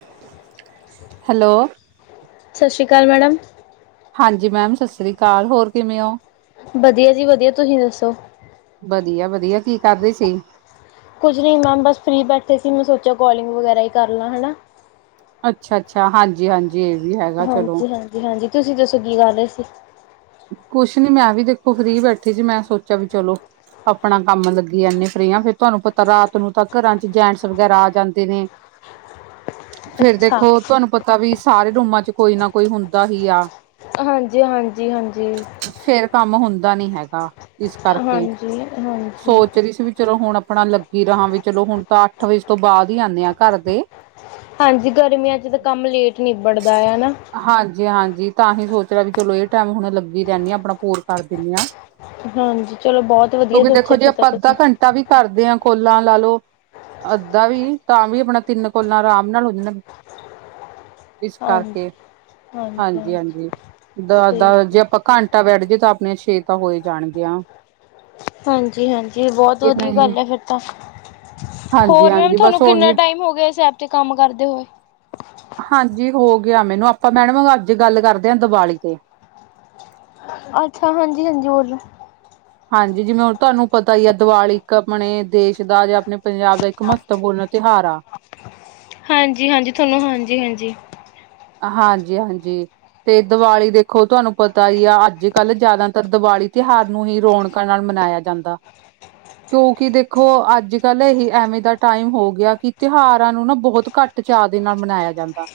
-Hello ਸ਼ਸਰੀ ਕਾਲ madam. ਹਾਂਜੀ ਮੈਮ ਸਸਰੀ ਕਾਲ, ਹੋਰ ਕਿਵੇਂ ਓ। ਵਧੀਆ ਜੀ ਵਧੀਆ, ਤੁਸੀਂ ਦੱਸੋ। ਵਧੀਆ ਵਧੀਆ ਕੀ ਕਰਦੇ ਸੀ। ਕੁਝ ਨੀ ਮੈਮ ਬਸ ਫਰੀ ਬੈਠੇ ਸੀ, ਮੈਂ ਸੋਚਿਆ ਕੋਲਿੰਗ ਵਗੈਰਾ ਈ ਕਰ ਲਾਂ ਹਨਾ। ਅੱਛਾ ਅੱਛਾ ਹਾਂਜੀ ਹਾਂਜੀ ਏ ਵੀ ਹੈਗਾ ਚਲੋ। ਹਾਂਜੀ ਹਾਂਜੀ ਹਾਂਜੀ ਤੁਸੀਂ ਦੱਸੋ ਕੀ ਕਰ ਰੇ ਸੀ। ਕੁਛ ਨੀ ਮੈਂ ਵੀ ਦੇਖੋ ਫਰੀ ਬੈਠੀ ਸੀ, ਮੈਂ ਸੋਚਿਆ ਵੀ ਚਲੋ- ਆਪਣਾ ਕੰਮ ਲੱਗੀ ਜਾਂਨੇ ਫਰੀ ਆਂ, ਫੇਰ ਤੁਆਨੂੰ ਪਤਾ ਰਾਤ ਨੂੰ ਤਾਂ ਘਰਾਂ 'ਚ ਜੈਂਟਸ ਵਗੈਰਾ ਆ ਜਾਂਦੇ ਨੇ। ਫੇਰ ਅੱਛਾ ਦੇਖੋ ਤੁਆਨੂੰ ਪਤਾ ਵੀ ਸਾਰੇ ਰੂਮਾਂ 'ਚ ਕੋਈ ਨਾ ਕੋਈ ਹੁੰਦਾ ਹੀ ਆ। ਹਾਂਜੀ- ਹਾਂਜੀ -ਹਾਂਜੀ। ਫੇਰ ਕੰਮ ਹੁੰਦਾ ਨੀ ਹੈਗਾ। ਇਸ ਕਰਕੇ ਹਾਂਜੀ ਹਾਂਜੀ ਸੋਚ ਰੀ ਸੀ ਵੀ ਚਲੋ ਹੁਣ ਆਪਣਾ ਲੱਗ- ਗੀ ਰਹਾਂ ਵੀ ਚਲੋ ਹੁਣ ਤਾਂ ਅੱਠ ਵਜੇ ਤੋਂ ਬਾਦ ਈ ਆਂਨੇ ਆਂ ਘਰ ਦੇ। ਹਾਂਜੀ, ਗਰਮੀਆਂ 'ਚ ਤਾਂ ਕੰਮ ਲੇਟ ਨਿਬੜਦਾ ਆ ਹਨਾ। ਜੀ ਹਾਂਜੀ ਤਾਂਹੀ ਸੋਚ ਰਿਆ ਵੀ ਚਲੋ ਏ ਟੈਮ ਹੁਣ ਲੱਗੀ ਰੈਣੀ ਆਂ, ਆਪਣਾ ਪੂਰ ਕਰ ਦਿੰਨੀ ਆਂ। ਹਾਂਜੀ ਚਲੋ ਬੋਤ ਵਧੀਆ ਸੋਚਿਆ, ਫਿਰ ਤਾਂ ਤੁਸੀਂ। ਤਾਂ ਵੀ ਕਰਦੇ ਆ ਕੋਲਾਂ ਲਾ ਲੋ। ਅੱਧਾ ਵੀ ਤਾਂ ਵੀ ਆਪਣਾ ਤਿੰਨ ਕੋਲਾਂ ਰਾਮ ਨਾਲ ਹੋ ਜਣ। ਇਸ ਹਾਂਜੀ ਕਰਕੇ ਹਾਂਜੀ -ਹਾਂਜੀ। ਸਹੀ ਦਾਂ ਗੱਲ ਜੇ ਹੈ। ਆਪਾਂ ਘੰਟਾ ਬੈਠ ਜੀਏ ਤਾਂ ਆਪਣੇ ਛੇ ਤਾਂ ਹੋ ਈ ਜਾਣ ਗੀ ਆਂ। ਹਾਂਜੀ -ਹਾਂਜੀ ਬਹੁਤ ਵਧੀਆ ਗੱਲ ਐ, ਫੇਰ ਤਾਂ। ਹੋਰ ਮੈਮ ਹਾਂਜੀ-ਹਾਂਜੀ ਬਸ ਥਾਨੂੰ ਕਿੰਨਾ ਉਹੀ ਟਾਈਮ ਹੋ ਗਿਆ, ਇਸ ਐਪ ਤੇ ਕੰਮ ਕਰਦੇ ਹੋਏ। ਹਾਂਜੀ ਹੋ ਗਿਆ ਮੈਨੂੰ, ਆਪਾਂ ਮੈਡਮ ਅੱਜ ਗੱਲ ਕਰਦੇ ਆਂ ਦੀਵਾਲੀ ਤੇ। ਅੱਛਾ ਹਾਂਜੀ- ਹਾਂਜੀ, ਬੋਲੋ। ਹਾਂਜੀ ਜਿਵੇਂ ਹੁਣ ਤੁਆਨੂੰ ਪਤਾ ਈ ਆ, ਦੀਵਾਲੀ ਇੱਕ ਆਪਣੇ ਦੇਸ਼ ਦਾ ਜਾਂ ਆਪਣੇ ਪੰਜਾਬ ਦਾ ਇੱਕ ਮਹੱਤ- ਤਵਪੂਰਨ ਤਿਉਹਾਰ ਆ। ਹਾਂਜੀ -ਹਾਂਜੀ ਥਾਨੂੰ ਹਾਂਜੀ- ਹਾਂਜੀ। ਹਾਂਜੀ- ਹਾਂਜੀ। ਤੇ ਦੀਵਾਲੀ ਦੇਖੋ ਤੁਆਨੂੰ ਪਤਾ ਈ ਆ, ਅੱਜ ਕੱਲ੍ਹ ਜਾਦਾਤਰ ਦੀਵਾਲੀ ਤਿਉਹਾਰ ਨੂੰ ਈ ਰੌਣਕਾਂ ਨਾਲ ਮਨਾਇਆ - ਜਾਂਦਾ। ਕਿਉਂਕਿ ਦੇਖੋ ਅੱਜ ਕੱਲ ਏਹੀ ਐਵੇਂ ਦਾ ਟਾਈਮ ਹੋ ਗਿਆ, ਕੀ ਤਿਉਹਾਰਾਂ ਨੂੰ ਨਾ ਬਹੁਤ ਘੱਟ- ਚਾਅ ਦੇ ਨਾਲ ਮਨਾਇਆ ਜਾਂਦਾ।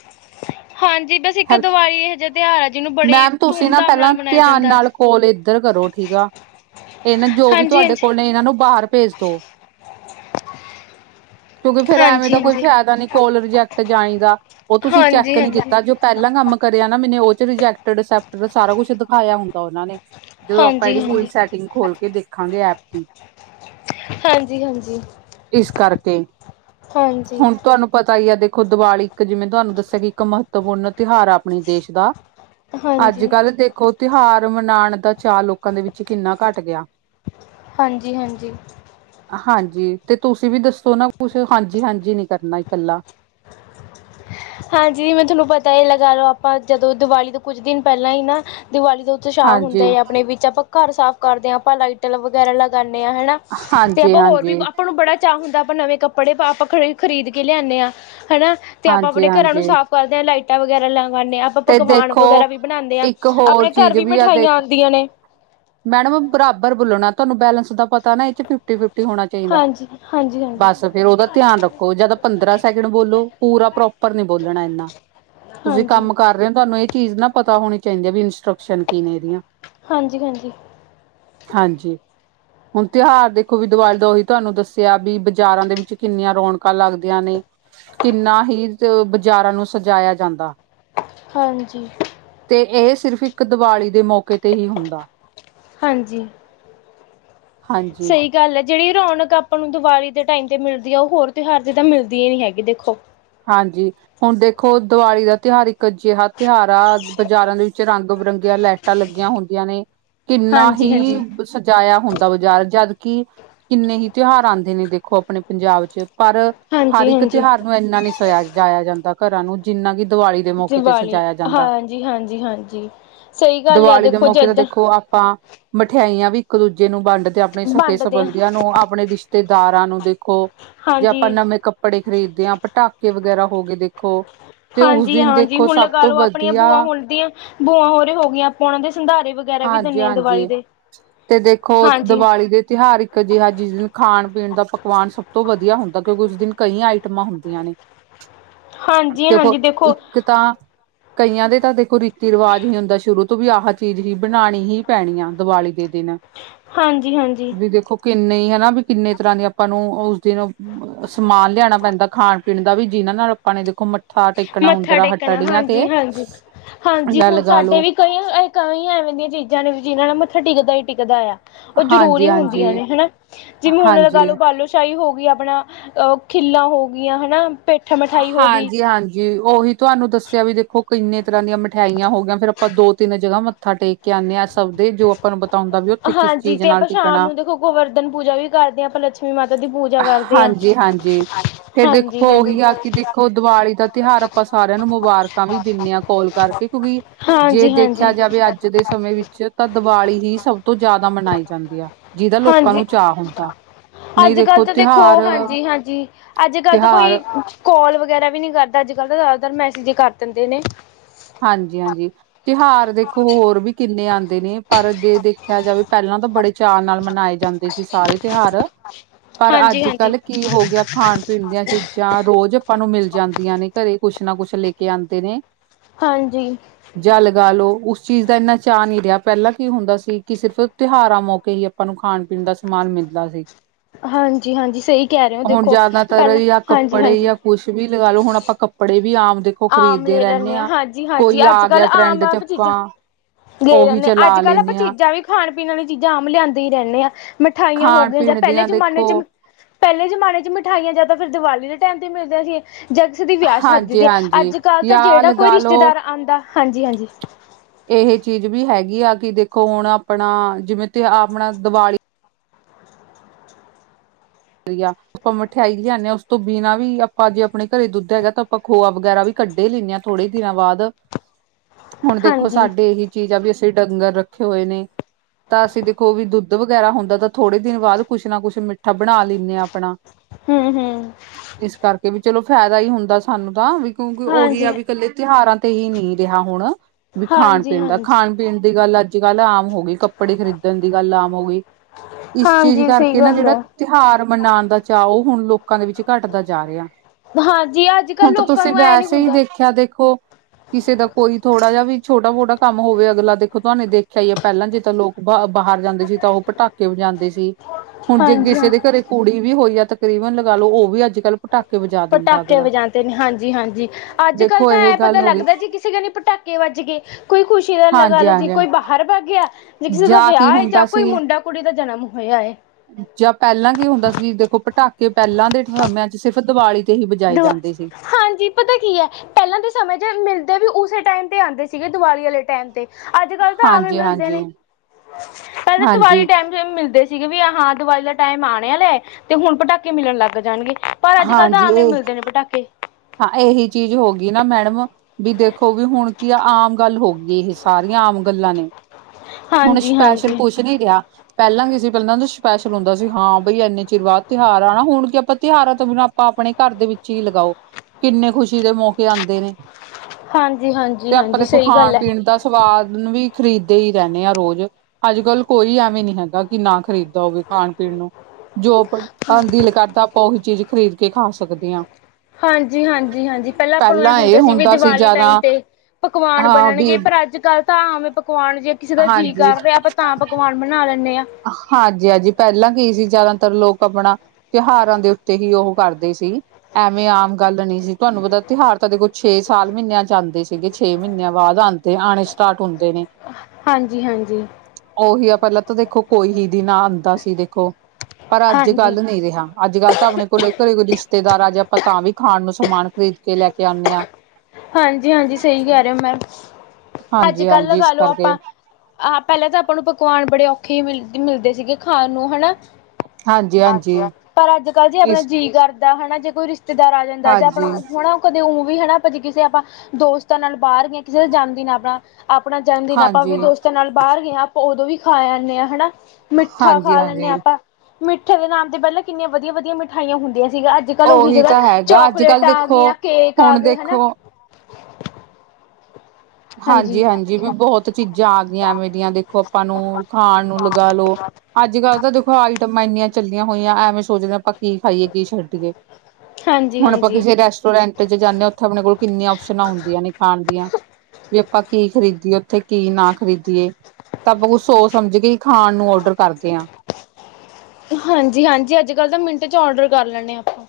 ਹਾਂਜੀ, ਬਸ ਇੱਕ ਹੈ ਦੀਵਾਲੀ ਏਹੋ ਜਿਆ ਤਿਉਹਾਰ ਆ, ਜਿਨੂੰ ਬੜੇ ਮੈਮ ਤੁਸੀਂ ਧੂਮ- ਨਾ ਧਾਮ ਪਹਿਲਾਂ ਨਾਲ ਮਨਾਇਆ ਧਿਆਨ ਜਾਂਦਾ। ਨਾਲ ਕੋਲ ਏਧਰ ਕਰੋ ਠੀਕ ਆ। ਏਨਾਂ ਜੋ ਵੀ ਹਾਂਜੀ ਤੁਆਡੇ ਹਾਂਜੀ ਕੋਲ ਨੇ ਏਨਾਂ ਨੂੰ ਬਾਰ ਭੇਜ ਦੋ। ਕਿਉਂਕਿ ਫੇਰ ਐਵੇਂ ਹਾਂਜੀ ਦਾ ਕੋਈ ਫੈਦਾ ਨੀ ਕੋਲ ਰਿਜੈਕਟ ਜਾਈਂ ਦਾ। ਓ ਤੁਸੀਂ ਚੈੱਕ- ਹਾਂਜੀ ਹਾਂਜੀ ਨੀ ਕੀਤਾ ਜੋ ਪਹਿਲਾਂ ਕੰਮ ਕਰਿਆ ਨਾ ਮੈਨੇ ਉਹ ਚ ਰਿਜੈਕਟਡ ਐਕਸੈਪਟ ਸਾਰਾ ਕੁਝ ਦਿਖਾਇਆ ਹੁੰਦਾ ਉਹਨਾਂ ਨੇ। ਜਦੋਂ ਆਪਾਂ ਹਾਂਜੀ ਇਹਦੀ ਹਾਂਜੀ ਪੂਰੀ ਹਾਂਜੀ ਸੈਟਿੰਗ ਖੋਲ ਕੇ ਦੇਖਾਂਗੇ ਐਪ ਦੀ। ਹਾਂਜੀ -ਹਾਂਜੀ। ਇਸ ਕਰਕੇ। ਹਾਂਜੀ ਹੁਣ ਤਾਨੂੰ ਪਤਾ ਹੀ ਐਦੇ ਦੇਖੋ ਦੀਵਾਲੀ ਇੱਕ ਜਿਵੇਂ ਤੁਹਾਨੂੰ ਦੱਸਿਆ, ਕਿ ਇੱਕ ਮਹੱਤਵਪੂਰਨ ਤਿਉਹਾਰ ਆ ਆਪਣੀ ਦੇਸ਼ ਦਾ। ਹਾਂਜੀ ਅੱਜ-ਕੱਲ੍ਹ ਦੇਖੋ ਤਿਉਹਾਰ ਮਨਾਣ ਦਾ ਚਾਅ, ਲੋਕਾਂ ਦੇ ਵਿੱਚ ਕਿੰਨਾ ਘੱਟ ਗਿਆ। ਹਾਂਜੀ- ਹਾਂਜੀ। ਹਾਂਜੀ ਤੇ ਤੁਸੀਂ ਵੀ ਦੱਸੋ ਨਾ, ਕੁਛ ਹਾਂਜੀ -ਹਾਂਜੀ ਨੀ ਕਰਨਾ ਇਕੱਲਾ। ਹਾਂਜੀ ਮੈਂ ਤੁਹਾਨੂੰ ਪਤਾ ਹੀ ਲਗਾ ਲਓ, ਆਪਾਂ ਜਦੋਂ ਦੀਵਾਲੀ ਤੋਂ ਕੁਝ ਦਿਨ ਪਹਿਲਾਂ ਹੀ ਨਾ ਦਿਵਾਲੀ ਤੋਂ ਉਤਸ਼ਾਹ ਹੁੰਦਾ ਹਾਂਜੀ ਏ, ਆਪਣੇ ਵਿੱਚ ਆਪਾਂ ਘਰ ਸਾਫ਼ ਕਰਦੇ ਆ, ਆਪਾਂ ਲਾਈਟਲ ਵਗੈਰਾ ਲਗਾਣੇ ਆ ਹਨਾ। ਤੇ ਹਾਂਜੀ ਆਪਾਂ ਹੋਰ ਵੀ ਹਾਂਜੀ ਆਪਾਂ ਨੂੰ ਬੜਾ ਚਾਅ ਹੁੰਦਾ ਆਪਾਂ ਨਵੇਂ ਕੱਪੜੇ ਆਪਾਂ ਖਰੀ- ਖ਼ਰੀਦ ਕੇ ਲਿਆਣੇ ਆ ਹਨਾ। ਹਾਂਜੀ -ਹਾਂਜੀ। ਨੂੰ ਸਾਫ਼ ਕਰਦੇ ਆਂ ਲਾਈਟਾਂ ਵਗੈਰਾ ਲਗਾਦੇ ਆ। ਆਪਾਂ ਤੇ ਪਕਵਾਨ ਦੇਖੋ ਵਗੈਰਾ ਵੀ ਬਣਾਦੇ ਆ, ਇੱਕ ਹੋਰ ਆਪਣੇ ਘਰ ਚੀਜ਼ ਵੀ ਆ ਮਿਠਾਈਆਂ ਦੇਖ ਆਂਦੀਆਂ ਨੇ। ਮੈਡਮ ਬਰਾਬਰ ਬੋਲਣਾ, ਤੁਹਾਨੂੰ ਬੈਲੈਂਸ ਦਾ ਪਤਾ ਨਾ ਏਸ ਚ ਫਿਫਟੀ -ਫਿਫਟੀ ਹੋਣਾ। ਚਾਹੀਦਾ। ਹਾਂਜੀ ਹਾਂ। ਬਸ ਫੇਰ ਉਹਦਾ ਧਿਆਨ ਰੱਖੋ, ਜਦਾ ਪੰਦਰਾਂ ਸੈਕਿੰਡ ਬੋਲੋ ਪੂਰਾ ਪ੍ਰੋਪਰ ਨੀ ਬੋਲਣਾ ਇੰਨਾ। ਤੁਸੀਂ ਹਾਂਜੀ ਕੰਮ ਕਰ ਰਹੇ ਹੋ, ਤੁਹਾਨੂੰ ਇਹ ਚੀਜ਼ ਨਾ ਪਤਾ ਹੋਣੀ ਚਾਹੀਦੀ ਹੈ, ਵੀ ਇੰਸਟਰਕਸ਼ਨ ਕੀ ਨੇ ਇਹਦੀਆਂ। ਹਾਂਜੀ -ਹਾਂਜੀ। ਹਾਂਜੀ। ਹੁਣ ਤਿਉਹਾਰ ਦੇਖੋ ਵੀ ਦੀਵਾਲੀ -ਦੁਵਲੀ ਤੁਹਾਨੂੰ ਦੱਸਿਆ, ਵੀ ਬਾਜ਼ਾਰਾਂ ਦੇ ਵਿੱਚ ਕਿੰਨੀਆਂ ਰੌਣਕਾਂ ਲੱਗਦੀਆਂ ਨੇ। ਕਿੰਨਾ ਹੀ ਤੇ ਬਾਜ਼ਾਰਾਂ ਨੂੰ ਸਜਾਇਆ ਜਾਂਦਾ। ਹਾਂਜੀ। ਤੇ ਇਹ ਸਿਰਫ਼ ਇੱਕ ਦੀਵਾਲੀ ਦੇ ਮੌਕੇ ਤੇ ਹੀ ਹੁੰਦਾ। ਹਾਂਜੀ‌। ਹਾਂਜੀ। ਸਹੀ। ਗੱਲ ਹੈ ਜਿਹੜੀ ਰੌਣਕ ਆਪਾਂ ਨੂੰ ਦੀਵਾਲੀ ਦੇ ਟਾਈਮ ਤੇ ਮਿਲਦੀ ਐ ਉਹ ਹੋਰ ਤਿਉਹਾਰ ਦੀ ਤਾਂ ਮਿਲਦੀ ਹੀ ਨੀ ਹੈਗੀ ਦੇਖੋ। ਹਾਂਜੀ ਹੁਣ ਦੇਖੋ ਦੀਵਾਲੀ ਦਾ ਤਿਉਹਾਰ ਇੱਕ ਇਹੋ ਜਿਹਾ ਤਿਉਹਾਰ ਆ ਬਾਜ਼ਾਰਾਂ ਦੇ ਵਿੱਚ ਰੰਗ ਬਿਰੰਗੀਆਂ ਲਾਈਟ ਲਾਈਟਾਂ ਲੱਗੀਆਂ ਹੁੰਦੀਆਂ ਨੇ, ਕਿੰਨਾ ਹਾਂਜੀ ਹੀ ਹਾਂਜੀ। ਸਜਾਇਆ ਹੁੰਦਾ ਬਾਜ਼ਾਰ ਜਦਕੀ ਕਿੰਨੇ ਹੀ ਤਿਉਹਾਰ ਆਉਂਦੇ ਨੇ ਦੇਖੋ ਆਪਣੇ ਪੰਜਾਬ ਚ ਪਰ ਹਰ ਹਾਂਜੀ ਇੱਕ ਹਾਂਜੀ ਤਿਉਹਾਰ ਨੂੰ ਇੰਨਾ ਨੀ ਸਜਾ -ਸਜਾਇਆ ਜਾਂਦਾ। ਘਰਾਂ ਨੂੰ ਜਿੰਨਾ ਕਿ ਦੀਵਾਲੀ ਦੇ ਮੌਕੇ ਤੇ ਦੀਵਾਲੀ ਸਜਾਇਆ ਜਾਂਦਾ। ਹਾਂਜੀ ਹਾਂਜੀ ਹਾਂਜੀ। ਸਹੀ ਗੱਲ ਆ ਦੀਵਾਲੀ ਦੇ ਦੇਖੋ ਮੌਕੇ ਤੇ ਜਦ ਦੇਖੋ ਆਪਾਂ ਮਠਿਆਈਆਂ ਵੀ ਇੱਕ ਦੂਜੇ ਨੂੰ ਵੰਡ ਦੇ ਆ ਆਪਣੇ ਸਕੇ ਵੰਡਦੇ ਆ ਸੰਬੰਧੀਆਂ ਨੂੰ ਆਪਣੇ ਰਿਸ਼ਤੇਦਾਰਾਂ ਨੂੰ ਦੇਖੋ। ਜੇ ਆਪਾਂ ਹਾਂਜੀ। ਨਵੇਂ ਕੱਪੜੇ ਖਰੀਦ ਦੇ ਆ, ਪਟਾਕੇ ਵਗੈਰਾ ਹੋ ਗਏ ਦੇਖੋ। ਤੇ ਉਸ ਹਾਂਜੀ ਦਿਨ ਹਾਂਜੀ ਦੇਖੋ ਹੁਣ ਸਭ ਲਗਾ ਤੋਂ ਲਓ ਆਪਣੀਆਂ ਵਧੀਆ ਬੂਆਆਂ ਹੁਣ ਦੀਆਂ ਬੂਆਂ ਹੋਰ ਹੋ ਗਈਆਂ ਆਪਾਂ ਉਹਨਾਂ ਦੇ ਸੰਧਾਰੇ ਵਗੈਰਾ ਵੀ ਹਾਂਜੀ ਦਿੰਦੇ ਹਾਂ ਦੀਵਾਲੀ ਹਾਂਜੀ ਦੇ ਤੇ ਦੇਖੋ ਹਾਂਜੀ। ਦੀਵਾਲੀ ਦੇ ਤਿਉਹਾਰ ਇੱਕ ਅਜਿਹਾ ਜਿਸ ਦਿਨ ਖਾਣ ਪੀਣ ਦਾ ਪਕਵਾਨ ਸਭ ਤੋਂ ਵਧੀਆ ਹੁੰਦਾ, ਕਿਉਂਕਿ ਉਸ ਦਿਨ ਕਈ ਆਈਟਮਾਂ ਹੁੰਦੀਆਂ ਨੇ। ਹਾਂਜੀ ਤੇ ਹੁਣ ਹਾਂਜੀ ਦੇਖੋ ਇੱਕ ਤਾਂ, ਕਈਆਂ ਦੇ ਤਾਂ ਦੇਖੋ ਰੀਤੀ- ਰਿਵਾਜ਼ ਹੀ ਹੁੰਦਾ ਸ਼ੁਰੂ ਤੋਂ ਵੀ ਆਹ ਚੀਜ਼ ਹੀ ਬਣਾਣੀ ਹੀ ਪੈਣੀ ਆ ਦੀਵਾਲੀ ਦੇ ਦਿਨ, ਹਾਂਜੀ ਹਾਂਜੀ। ਵੀ ਦੇਖੋ। ਕਿੰਨੇ ਹਨਾ ਵੀ ਕਿੰਨੇ ਤਰ੍ਹਾਂ ਦੀ ਆਪਾਂ ਨੂੰ ਉਸ ਦਿਨ ਸਮਾਨ ਲਿਆਣਾ ਪੈਂਦਾ ਖਾਣ -ਪੀਣ ਦਾ ਵੀ ਜਿਹਨਾਂ ਨਾਲ ਆਪਾਂ ਨੇ ਦੇਖੋ ਮਠ ਮੱਥਾ ਟੇਕਣਾ ਮੱਥਾ ਹੂੰਦਰਾਂ ਟੇਕਣਾ ਹਟ੍ਰਿਆ ਤੇ ਹਾਂਜੀ ਹਾਂਜੀ ਹਾਂਜੀ ਯਾਂ ਹੁਣ ਲਗਾ ਸਾਡੇ ਲੋ। ਵੀ ਕਈ ਕਈ ਐਵੇਂ ਦੀਆਂ ਚੀਜ਼ਾਂ ਨੇ ਵੀ ਜਿਨਾਂ ਨਾਲ ਮੱਥਾ ਟਿਕਦਾ ਈ ਟਿਕਦਾ ਯਾ। ਓ ਹਾਂਜੀ ਜ਼ਰੂਰੀ ਹਾਂਜੀ ਹੁੰਦੀਆਂ ਨੇ ਹੈਨਾ ਜਿਵੇਂ ਹੁਣ ਹਾਂਜੀ ਲਗਾਲੋ ਬਾਲੂ ਸ਼ਾਹੀ ਹੋ ਗਈ ਆਪਣਾ ਅ ਖਿੱਲਾਂ ਹੋ ਗਆਂ ਹੈਨਾ, ਪੇਠਾ ਮਿਠਾਈ ਹੋ ਗਈ ਹਾਂਜੀ-ਹਾਂਜੀ, ਓਹੀ ਤੁਆਂਨੂੰ ਦੱਸਿਆ ਵੀ ਦੇਖੋ ਕਿੰਨੇ ਤਰ੍ਹਾਂ ਦੀਆਂ ਮਿਠਾਈਆਂ ਹੋਗਿਆ, ਫੇਰ ਆਪਾਂ ਦੋ ਤਿੰਨ ਜਗ੍ਹਾ ਮੱਥਾ ਟੇਕ ਕੇ ਆਨੇ ਆਂ। ਸਬਦੇ ਜੋ ਆਪਾਂ ਨੂੰ ਪਤਾ ਹੁੰਦਾ ਵੀ ਓਥੇ ਕਿਸ ਚੀਜ਼ ਨਾਲ ਟਿਕਣਾ। ਗੋਵਰਦਨ ਪੂਜਾ ਵੀ ਕਰਦੇ ਆਂ, ਅੱਪਾ ਲਛਮੀ ਮਾਤਾ ਦੀ ਪੂਜਾ ਕਰਦੇ ਹਾਂ ਹਾਂਜੀ-ਹਾਂਜੀ, ਐ ਹਾਂਜੀ ਦੇਖੋ ਹਾਂਜੀ। ਉਹੀ ਆ ਕਿ ਦੇਖੋ ਦੀਵਾਲੀ ਦਾ ਤਿਉਹਾਰ ਆਪਾਂ ਸਾਰਿਆਂ ਨੂੰ ਮੁਬਾਰਕਾਂ ਵੀ ਦਿੰਦਨੇ ਐ ਕੋਲ ਕਰਕੇ, ਕਿਉਂਕਿ ਜੇ ਹਾਂਜੀ ਦੇਖਿਆ ਹਾਂਜੀ। ਜਾਵੇ ਅੱਜ ਅੱਜ ਦੇ ਸਮੇਂ ਵਿੱਚ ਤਾਂ ਦੀਵਾਲੀ ਹੀ ਸਬ ਤੋਂ ਜਾਦਾ ਮਨਾਈ ਜਾਂਦੀਏ। ਜਿਹਦਾ ਲੋਕਾਂ ਨੂੰ ਚਾਅ ਹੁੰਦਾ, ਨਹੀਂ ਦੇਖੋ ਗੱਲ ਤਾਂ ਦੇਖੋ ਤਿਉਹਾਰ ਹਾਂਜੀ-ਹਾਂਜੀ, ਅੱਜ ਕੱਲ ਤਾਂ ਕੋਈ ਤਿਉਹਾਰ ਕੋਲ ਵਗੈਰਾ ਵੀ ਨਈਂ ਕਰਦਾ ਅੱਜ ਕੱਲ੍ਹ ਤਾਂ ਜ਼ਿਆਦਾਤਰ ਮੈਸੇਜ ਹੀ ਕਰ ਦਿੰਦੇ ਨੇ। ਹਾਂਜੀ ਹਾਂਜੀ। ਤਿਉਹਾਰ ਦੇਖੋ ਹੋਰ ਵੀ ਕਿੰਨੇ ਆਉਂਦੇ ਨੇ ਪਰ ਜੇ ਦੇਖਿਆ ਜਾਵੇ ਪੈਂਲਾਂ ਤਾਂ ਬੜੇ ਚਾਅ ਨਾਲ ਮਨਾਏ ਜਾਂਦੇ ਸੀ ਸਾਰੇ ਤਿਉਹਾਰ। [inaudible] ਪਰ ਅੱਜ ਹਾਂਜੀ। ਕੱਲ੍ਹ ਕੀ ਹੋ ਗਿਆ ਖਾਣ ਪੀਣ ਦੀਆਂ ਚੀਜ਼ਾਂ ਰੋਜ ਆਪਾਂ ਨੂੰ ਮਿਲ ਜਾਂਦੀਆਂ ਨੇ ਕਰੇ ਕੁਛ ਨਾ ਕੁਛ ਲੇਕੇ ਆਂਦੇ ਨੇ। ਹਾਂਜੀ। ਜਾਂ ਲਗਾ ਲਓ ਉਸ ਚੀਜ਼ ਦਾ ਇੰਨਾ ਚਾਅ ਨਹੀਂ ਰਿਹਾ ਪਹਿਲਾਂ ਕੀ ਹੁੰਦਾ ਸੀ ਕਿ ਸਿਰਫ ਤਿਉਹਾਰਾਂ ਮੌਕੇ ਹੀ ਆਪਾਂ ਨੂੰ ਖਾਣ ਪੀਣ ਦਾ ਸਮਾਨ ਮਿਲਦਾ ਸੀ। ਹਾਂਜੀ ਹਾਂਜੀ ਸਹੀ ਕਹਿ ਰਹੇਓ ਹੁਣ ਦੇਖੋ, ਜ਼ਿਆਦਾਤਰ ਪਹਿਲਾਂ ਜਾਂ ਹਾਂਜੀ ਕੱਪੜੇ ਹਾਂਜੀ ਜਾਂ ਕੁਛ ਵੀ ਲਗਾ ਲੋ ਹੁਣ, ਆਪਾਂ ਕੱਪੜੇ ਵੀ ਆਮ ਦੇ ਆਮ ਲੇ ਲੈਨੇ ਆਂ, ਹਾਂ ਜੀ ਹਾਂਜੀ ਅੱਜ ਕੱਲ ਗਿਆ ਟਰੈਂਡ ਆਮ ਚ ਆਪ ਚੀਜ਼ਾਂ ਆਪਾਂ ਦੇਏ ਉਹੀ ਜਾਨੇ ਚਲਾ ਅੱਜਕਲ੍ਹ ਆਪਾਂ ਲੈਂਦੇ ਹਾਂ ਚੀਜ਼ਾਂ ਵੀ ਖਾਣ ਪੀਣ ਆਲੀਆਂ ਚੀਜ਼ਾਂ ਆਮ ਲਿਆਂਦੇ ਹੀ ਰਹਿੰਦੇ ਆ ਮਿਠਾਈਆਂ ਹੋ ਖਾਣ ਗਈਆਂ ਜਾਂ ਪੀਣ ਪਹਿਲੇ ਦੀਆਂ ਜਮਾਨੇ ਚ ਦੇਖੋ ਪਹਿਲੇ ਜਮਾਨੇ ਚ ਮਿਠਾਈਆਂ ਜਿਆਦਾ ਦੀਵਾਲੀ ਦੇ ਟੈਮ ਤੇ ਮਿਲਦੀਆਂ ਸੀ ਯਾਂ ਕਿਸੇ ਦੀ ਵਿਯਾ ਸ਼ਾਦੀ ਹਾਂਜੀ ਤੇ। ਹਾਂਜੀ ਅੱਜ ਕਲ੍ਹ ਤਾਂ ਜਾਂ ਜੇੜਾ ਕੋਈ ਲਗਾ ਲਓ ਰਿਸ਼ਤੇਦਾਰ ਆਂਦਾ ਹਾਂਜੀ ਹਾਂਜੀ ਇਹ ਚੀਜ਼ ਵੀ ਹੈਗੀ ਆ, ਕਿ ਦੇਖੋ ਹੁਣ ਆਪਣਾ ਜਿਵੇਂ ਤੇ ਆਪਣਾ ਦੀਵਾਲੀ ਵਦੀਆ ਆਪਾਂ ਮਠਿਆਈ ਲਿਆਨੇ ਆਂ ਉਸ ਤੋਂ ਬਿਨਾ ਵੀ ਆਪਾਂ ਜੇ ਆਪਣੇ ਘਰੇ ਦੁੱਦ ਹੈਗਾ ਤਾਂ ਆਪਾਂ ਖੋਆ ਵਗੈਰਾ ਵੀ ਕੱਢੇ ਲੈਂਦੇ ਹਾਂ ਥੋੜੇ ਦਿਨਾਂ ਬਾਅਦ। ਹੁਣ ਦੇਖੋ ਹਾਂਜੀ ਸਾਡੇ ਇਹੀ ਚੀਜ਼ਾਂ ਵੀ ਅਸੀਂ ਡੰਗਰ ਰੱਖੇ ਹੋਏ ਨੇ। ਤਾਂ ਅਸੀਂ ਦੇਖੋ ਵੀ ਦੁੱਦ ਵਗੈਰਾ ਹੁੰਦਾ ਤਾਂ ਥੋੜੇ ਦਿਨ ਬਾਅਦ ਕੁਛ ਨਾ ਕੁਛ ਮਿੱਠਾ ਬਣਾ ਲੈਂਨੇ ਆਂ ਅਪਣਾ। ਹੁੰ-ਹੁੰ। ਇਸ ਕਰਕੇ ਵੀ ਚਲੋ ਫਾਇਦਾ ਹੀ ਹੁੰਦਾ ਸਾਨੂੰ ਤਾਂ ਵੀ, ਕਿਉਂਕਿ ਓਹੀ ਆ ਹਾਂਜੀ ਵੀ ਇਕੱਲੇ ਤਿਉਹਾਰਾਂ ਤੇ ਹੀ ਨਹੀਂ ਰਿਹਾ ਹੁਣ। ਵੀ ਖਾਣ ਹਾਂਜੀ -ਪੀਣ ਦਾ, ਹਾਂਜੀ ਖਾਣ- ਪੀਣ ਦੀ ਗੱਲ ਅੱਜ ਕੱਲ੍ਹ ਆਮ ਹੋ ਗਈ। ਕੱਪੜੇ ਖ਼ਰੀਦਣ ਦੀ ਗੱਲ ਆਮ ਹੋ ਗਈ। ਇਸ ਚੀਜ਼ ਹਾਂਜੀ ਸਹੀ ਕਰਕੇ ਨਾ ਗੱਲ ਜੇੜਾ ਹੈ। ਤਿਉਹਾਰ ਮਨਾਣ ਦਾ ਚਾਓ ਹੁਣ ਲੋਕਾਂ ਦੇ ਵਿੱਚ ਘੱਟਦਾ ਜਾ ਰਿਹਾ। ਹਾਂਜੀ ਅੱਜ ਕੱਲ੍ਹ ਹੁਣ ਤਾਂ ਲੋਕਾਂ ਤੁਸੀਂ ਨੂੰ ਐ ਨੀ ਵੈਸੇ ਹੀ ਹੁੰਦਾ ਦੇਖਿਆ ਦੇਖੋ ਕਿਸੇ ਦਾ ਕੋਈ ਥੋੜਾ ਜਿਹਾ ਵੀ ਛੋਟਾ-ਮੋਟਾ ਕੰਮ ਹੋਵੇ ਅਗਲਾ ਦੇਖੋ ਤੁਹਾਨੇ ਦੇਖਿਆ ਹੀਏ ਪਹਿਲਾਂ ਜੇ ਤਾਂ ਲੋਕ ਬ ਬਾਹਰ ਜਾਂਦੇ ਸੀ ਤਾਂ ਉਹ ਪਟਾਕੇ ਵਜਾਂਦੇ ਸੀ। ਹੁਣ ਜੇ ਹਾਂਜੀ ਹਾਂ ਦੇ ਘਰੇ ਕੁੜੀ ਵੀ ਹੋਈ ਆ ਤਕਰੀਬਨ ਲਗਾ ਲੋ ਉਹ ਵੀ ਅੱਜ ਕੱਲ੍ਹ ਪਟਾਕੇ ਵਜਾ ਦਿੰਦਾ ਪਟਾਕੇ ਅਗਲਾ ਵਜਾਂਦੇ ਨੇ। ਹਾਂਜੀ-ਹਾਂਜੀ। ਅੱਜ ਕੱਲ ਦੇਖੋ ਤਾਂ ਇਹ ਐਂ ਪਤਾ ਗੱਲ ਹੋ ਗਈ ਲੱਗਦਾ ਜੀ ਕਿਸੇ ਗਨੀ ਪਟਾਕੇ ਵੱਜ ਗਏ। ਕੋਈ ਖੁਸ਼ੀ ਦਾ ਲਗਾ ਹਾਂਜੀ ਲਓ ਜੀ ਹਾਂਜੀ ਕੋਈ ਬਾਹ ਹਰ [unintelligible] ਆ। ਜੇ ਕਿਸੇ ਦਾ ਜਾਂ ਕੀ ਵਿਆਹ ਹੈ ਹੁੰਦਾ ਜਾਂ ਕੋਈ ਸੀ ਮੁੰਡਾ ਕੁੜੀ ਦਾ ਜਨਮ ਹੋਇਆ ਹੈ। ਜਾਂ ਪਹਿਲਾਂ ਕੀ ਹੁੰਦਾ ਸੀ ਦੇਖੋ ਪਟਾਕੇ ਪਹਿਲਾਂ ਦੇ ਸਮਿਆਂ ਚ ਸਿਰਫ ਦੀਵਾਲੀ ਤੇ ਹੀ ਬਜਾਏ ਦੁਆ ਜਾਂਦੇ ਸੀ। ਹਾਂਜੀ। ਪਤਾ ਕੀ ਹੈ। ਪਹਿਲਾਂ ਦੇ ਸਮੇਂ ਮਿਲਦੇ ਵੀ ਉਸੇ ਟਾਈਮ ਤੇ ਆਉਂਦੇ ਸੀਗੇ ਦੀਵਾਲੀ ਵਾਲੇ ਟਾਈਮ ਤੇ। ਅੱਜ ਕੱਲ ਤਾਂ ਆਵੇਂ ਹਾਂਜੀ ਮਿਲਦੇ ਹਾਂਜੀ ਨੇ। ਪਹਿਲਾਂ ਦੀਵਾਲੀ ਅਲੈ ਹਾਂਜੀ ਟਾਈਮ ਚ ਮਿਲਦੇ ਸੀ। ਸੀਗੇ ਵੀ ਆ ਹਾਂ ਦੀਵਾਲੀ ਦਾ ਟਾਈਮ ਆਣ ਵਾਲਾ ਹੈ। ਤੇ ਹੁਣ ਪਟਾਕੇ ਮਿਲਣ ਲੱਗ ਜਾਣਗੇ। ਪਰ ਅੱਜ ਕੱਲ੍ਹ ਤਾਂ ਹਾਂਜੀ। ਆਵੇਂ ਇਹ ਮਿਲਦੇ ਪਟਾਕੇ। ਹਾਂ। ਇਹੀ ਚੀਜ਼ ਹੋ ਗਈ ਨਾ ਮੈਡਮ। ਵੀ ਦੇਖੋ ਵੀ ਹੁਣ ਕੀ ਆ ਆਮ ਗੱਲ ਹੋ ਗਈ। ਇਹ ਸਾਰੀਆਂ ਆਮ ਗੱਲਾਂ ਨੇ। ਹੁਣ ਹਾਂਜੀ ਸਪੈਸ਼ਲ ਹਾਂਜੀ ਕੁੱਝ ਨਹੀਂ ਰਿਹਾ। ਪਹਿਲਾਂ ਵੀ ਸੀ ਪਹਿਲਾਂ ਤਾ ਸਪੈਸ਼ਲ ਹੁੰਦਾ ਸੀ। ਹਾਂ। ਬਈ ਇੰਨੇ ਚਿਰ ਬਾਅਦ ਤਿਉਹਾਰ ਆ ਨਾ ਹੁਣ ਕਿ ਆਪਾਂ ਤਿਉਹਾਰਾਂ ਤੋਂ ਬਿਨਾਂ ਆਪਾਂ ਆਪਣੇ ਘਰ ਦੇ ਵਿੱਚ ਹੀ ਲਗਾਓ। ਕਿੰਨੇ ਖੁਸ਼ੀ ਦੇ ਮੌਕੇ ਆਉਂਦੇ ਨੇ। ਹਾਂਜੀ ਹਾਂਜੀ ਤੇ ਆਪਾਂ ਹਾਂਜੀ ਦੇਖੋ ਸਹੀ ਗੱਲ ਹੈ ਖਾਣ-ਪੀਣ ਦਾ ਸਵਾਦ ਵੀ ਖ਼ਰੀਦੇ ਹੀ ਕਹਿੰਦੇ ਹਾਂ ਰੋਜ਼। ਅੱਜ ਕੱਲ ਕੋਈ ਐਵੇਂ ਨੀ ਹੈਗਾ ਕਿ ਨਾ ਖਰੀਦਦਾ ਹੋਵੇ ਖਾਣ-ਪੀਣ ਨੂੰ ਜੋ ਹਾਂ ਆਪਣਾ ਦਿਲ ਕਰਦਾ ਆਪਾਂ ਉਹੀ ਚੀਜ਼ ਖ਼ਰੀਦ ਕੇ ਖਾ ਸਕਦੇ ਹਾਂ। ਹਾਂਜੀ-ਹਾਂਜੀ-ਹਾਂਜੀ। ਪਹਿਲਾਂ ਆਪਾਂ ਨੂੰ ਇਹ ਹੁੰਦਾ ਸੀ ਵੀ ਦੀਵਾਲੀ ਟਾਈਮ ਤੇ, ਪਕਵਾਨ ਹਾਂ ਬਣਨਗੇ। ਵੀ ਪਰ ਅੱਜ ਕੱਲ੍ਹ ਤਾਂ ਆਮ ਪਕਵਾਨ ਜੇ ਕਿਸੇ ਦਾ ਜੀਅ ਹਾਂਜੀ, ਕਰ ਰਿਹਾ ਆਪਾਂ ਤਾਂ ਪਕਵਾਨ ਬਣਾ ਲੈਂਦੇ ਹਾਂ। ਹਾਂਜ- ਹਾਂਜੀ। ਪਹਿਲਾਂ ਇਹ ਸੀ ਜ਼ਿਆਦਾਤਰ ਲੋਕ ਆਪਣਾ ਤਿਉਹਾਰਾਂ ਦੇ ਉੱਤੇ ਹੀ ਉਹ ਕਰਦੇ ਸੀ। ਐਵੇਂ ਆਮ ਗੱਲ ਨੀ ਸੀ ਤੁਹਾਨੂੰ ਪਤਾ ਤਿਉਹਾਰ ਤਾਂ ਦੇਖੋ ਛੇ ਸਾਲ, ਮਹੀਨਿਆਂ ਚ' ਆਂਦੇ ਸੀਗੇ। ਛੇ ਮਹੀਨਿਆਂ ਬਾਅਦ ਆਂ ਤੇ ਆਂਣੇ ਸਟਾਰਟ ਹੁੰਦੇ ਨੇ। ਹਾਂਜੀ-ਹਾਂਜੀ। ਉਹੀ ਆ ਪਹਿਲਾਂ ਤਾਂ ਦੇਖੋ ਕੋਈ ਹੀ ਦੀ ਨਾ। [inaudible] ਸੀ ਦੇਖੋ, ਪਰ ਅੱਜ ਹਾਂਜੀ ਕੱਲ ਨਹੀਂ ਰਿਹਾ। ਅੱਜ ਕੱਲ ਤਾਂ ਆਪਣੇ ਕੋਲੇ ਘਰੇ ਕੋਈ ਰਿਸ਼ਤੇਦਾਰ ਆ ਜੇ ਆਪਾਂ ਤਾਂ ਵੀ ਖਾਣ ਨੂੰ ਸਮਾਨ ਖਰੀਦ ਕੇ ਲੈ ਕੇ ਆਉਂਦੇ ਹਾਂ। ਹਾਂਜੀ-ਹਾਂਜੀ ਸਹੀ ਕਹਿ ਰਹੇ ਮੈਂਮ। ਅੱਜ ਕੱਲ੍ਹ ਹਾਂਜੀ-ਹਾਂਜੀ ਇਸ ਲਗਲੋ ਕਰਕੇ ਆਪਾਂ ਆਹ ਪਹਿਲਾਂ ਤਾਂ ਆਪਾਂ ਨੂੰ ਪਕਵਾਨ ਬੜੇ ਔਖੇ ਮਿਲ ਮਿਲਦੇ ਸੀਗੇ। ਖਾਣ ਨੂੰ ਹੈਨਾ। ਹਾਂਜੀ-ਹਾਂਜੀ, ਪਰ ਅੱਜ ਕੱਲ੍ਹ ਜੇ ਆਪਣਾ ਇਸ ਜੀਅ ਕਰਦਾ ਹੈਨਾ। ਜੇ ਕੋਈ ਰਿਸ਼ ਰਿਸ਼ਤੇਦਾਰ ਆ ਜਾਂਦਾ ਜੇ ਆਪਣਾ ਹਾਂਜੀ, ਹੈਨਾ ਕਦੇ ਊ ਵੀ ਹੈਨ। ਜੀ ਕਿਸੇ ਆਪਾਂ ਦੋਸਤਾਂ ਨਾਲ ਬਾਹਰ ਗਏ ਕਿਸੇ ਦਾ ਜਨਮ ਦਿਨ ਆਪਣਾ, ਆਪਣਾ ਜਨਮ ਦਿਨ ਆਪਾਂ ਹਾਂਜੀ, ਦੋਸਤ ਨਾਲ ਬਾਹਰ ਗਏ ਹਾਂ। ਆਪਾਂ ਉਦੋਂ ਵੀ ਖਾ ਲੈਂਦੇ ਹਾਂ ਹੈਨਾ। ਮਿੱਠਾ ਖਾ ਲੈਂਦੇ ਹਾਂ ਹਾਂਜੀ-ਹਾਂਜੀ। ਆਪਾਂ। ਮਿੱਠੇ ਦੇ ਨਾਮ ਤੇ ਪਹਿਲਾਂ ਕਿੰਨੀਆਂ ਵਧਿਆ-ਵਧਿਆ ਮਿਠਾਈਆਂ ਹੁੰਦੀਆਂ ਸੀਗਿਆ। ਅੱਜ ਕੱਲ ਉਹੀ ਜਗ੍ਹਾ ਤਾਂ ਹੈਗਾ ਅੱਜ ਕੱਲ ਚੋਕਲੇਟਾਂ ਆ ਦੇਖੋ ਗਈਆਂ, ਕੇਕ ਆ ਹੁਣ ਗਏ ਹੈਨ। ਦੇਖੋ ਹਾਂਜੀ ਹਾਂਜੀ-ਹਾਂਜੀ ਵੀ ਬਹੁਤ ਚੀਜ਼ਾਂ ਆ ਗਈਆਂ ਐਵੇਂ ਦੀਆਂ ਦੇਖੋ ਆਪਾਂ ਨੂੰ ਖਾਣ ਨੂੰ ਲਗਾ ਲੋ। ਅੱਜ ਕੱਲ੍ਹ ਤਾਂ ਦੇਖੋ ਆਈਟਮਾਂ ਇੰਨੀਆਂ ਚੱਲੀਆਂ ਹੋਈਆਂ ਐਵੇਂ ਸੋਚਦੇ ਆ ਆਪਾਂ ਕੀ ਖਾਈਏ ਕੀ ਛੱਡੀਏ ਹਾਂਜੀ ਹੁਣ ਆਪਾਂ ਹਾਂਜੀ ਕਿਸੇ ਰੈਸਟੋਰੈਂਟ ਅੱਜ ਜਾਨੇ ਆ ਉਥੇ ਆਪਣੇ ਕੋਲ ਕਿੰਨੀਆਂ ਆਪਸ਼ਨਾ ਹੁੰਦੀਆਂ ਨੇ ਖਾਣ ਦੀਆਂ ਵਈ ਆਪਾਂ ਕੀ ਖਰੀਦੀਏ ਉੱਥੇ ਕੀ ਨਾ ਖਰੀਦੀਏ। ਤਾਂ ਬਹੁਤ ਸੋਚ ਸਮਝ ਕੇ ਹੀ ਖਾਣ ਨੂੰ ਔਡਰ ਕਰਦੇ ਹਾਂ। ਹਾਂਜੀ-ਹਾਂਜੀ ਅੱਜ ਕੱਲ੍ਹ ਤਾਂ ਮਿੰਟ ਚ ਔਡਰ ਕਰ ਲੈਣੇ ਹਾਂ ਆਪਾਂ।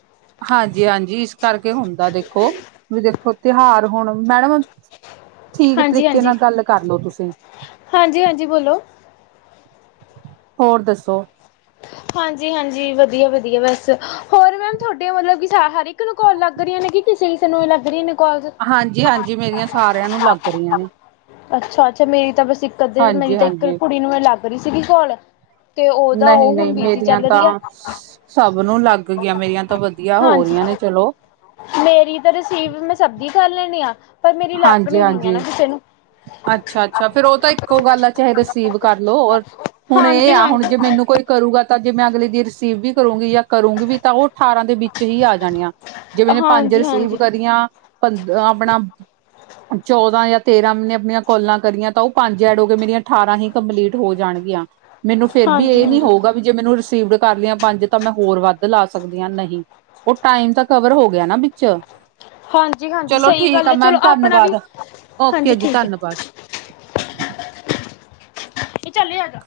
ਹਾਂਜੀ-ਹਾਂਜੀ ਇਸ ਕਰਕੇ ਹੁੰਦਾ ਦੇਖੋ ਵਈ ਦੇਖੋ ਤਿਉਹਾਰ ਹੁਣ ਮੈਡਮ ਠੀਕ ਹਾਂਜੀ ਤਰੀਕੇ ਹਾਂਜੀ ਨਾਲ ਗੱਲ ਕਰਲੋ ਤੁਸੀਂ। ਹਾਂਜੀ ਹਾਂਜੀ ਬੋਲੋ ਹੋਰ ਦੱਸੋ। ਹਾਂਜੀ-ਹਾਂਜੀ, ਵਧੀਆ-ਵਧੀਆ, ਬਸ ਹੋਰ ਮੈਮ ਤੁਹਾਡੇ ਵੱਲੋਂ ਕੀ ਮਤਲਬ ਕਿ ਹਰ ਇਕ ਕਿਨੂੰ ਕਾਲ ਲੱਗ ਰਹੀਆਂ ਨੇ ਜਾਂ ਕਿਸੇ-ਕਿਸੇ ਨੂੰ ਲੱਗ ਰਹੀਆਂ ਨੇ। ਕਾਲਜ ਹਾਂਜੀ ਹਾਂਜੀ ਮੇਰੀਆਂ ਸਾਰਿਆਂ ਨੂੰ ਲੱਗ ਰਹੀਆਂ ਨੇ [unintelligible] ਅੱਛਾ-ਅੱਛਾ, ਮੇਰੀ ਤਾਂ ਬਸ ਇੱਕ ਅੱਧੇ ਨੂੰ ਮੇਰੀ ਹਾਂਜੀ ਇੱਕ ਹਾਂਜੀ ਕੁੜੀ ਨੂੰ ਹੀ ਲੱਗ ਰਹੀ ਸੀ ਕੋਲ। ਤੇ ਉਹਦਾ ਉ ਹੁਣ ਬਿਜੀ ਮੇਰੀ ਚੱਲ ਤਾਂ ਰਹੀ ਆ ਸਭ ਨੂੰ ਲੱਗ ਗਿਆ ਮੇਰੀਆਂ ਤਾਂ ਵਧੀਆ ਹੋ ਰਹੀਆਂ ਨੇ ਚਲੋ। ਹੈਲੋ ਮੇਰੀ ਤਾਂ ਰਸੀਵ ਮੈਂ ਸਭ ਦੀ ਕਰ ਲੈਣੀ ਹਾਂ ਪਰ ਮੇਰੀ ਲੱਗ ਨੀ ਰਹੀਆਂ ਨਾ ਕਿਸੇ ਨੂੰ। ਅੱਛਾ-ਅੱਛਾ, ਫਿਰ ਉਹ ਤਾਂ ਇੱਕੋ ਗੱਲ ਆ ਚਾਹੇ ਰਿਸੀਵ ਕਰ ਲੋ ਔਰ ਹੁਣ ਇਹ ਆ ਹੁਣ ਹਾਂਜੀ-ਹਾਂਜੀ, ਜੇ ਮੈਨੂੰ ਕੋਈ ਕਰੂਗਾ ਤਾਂ ਜੇ ਮੈਂ ਅਗਲੇ ਦੀ ਰਿਸੀਵ ਵੀ ਕਰੂੰਗੀ ਜਾਂ ਕਰੂੰਗੀ ਵੀ ਤਾਂ ਉਹ ਅਠਾਰਾਂ ਦੇ ਵਿੱਚ ਹੀ ਆ ਜਾਣੀਆਂ ਜਿਵੇਂ ਮੈਂ ਪੰਜ ਰਿਸੀਵ ਹਾਂਜੀ-ਹਾਂਜੀ, ਕਰੀਆਂ ਪੰਦ ਆਪਣਾ ਚੌਦਾਂ ਜਾਂ ਤੇਰਾਂ ਮੈ ਜੇ ਆਪਣੀਆਂ ਕੋਲਾਂ ਕਰੀਆਂ ਤਾਂ ਉਹ ਪੰਜ ਐਡ ਹੋ ਕੇ ਮੇਰੀਆਂ ਅਠਾਰਾਂ ਹੀ ਕੰਪਲੀਟ ਹੋ ਜਾਣਗੀਆਂ। ਮੈਨੂੰ ਫਿਰ ਵੀ ਇਹ ਨੀ ਹਾਂਜੀ-ਹਾਂਜੀ। ਹੋਊਗਾ ਵੀ ਜੇ ਮੈਨੂੰ ਰਿਸੀਵਡ ਕਰ ਲਿਆ ਪੰਜ ਤਾਂ ਮੈਂ ਹੋਰ ਵੱਧ ਲਾ ਸਕਦੀ ਹਾਂ, ਨਹੀਂ। ਉ ਟਾਈਮ ਤਾਂ ਕਵਰ ਹੋ ਗਿਆ ਨਾ ਵਿੱਚ। ਹਾਂਜੀ-ਹਾਂਜੀ, ਚਲੋ ਸਹੀ ਠੀਕ ਗੱਲ ਆ ਹੈ ਚਲੋ ਮੈਮ ਆਪ ਧੰਨਵਾਦ, ਓਕੇ ਜੀ ਧੰਨਵਾਦ। ਏ ਚੱਲੇ ਏ ਆਜਾ।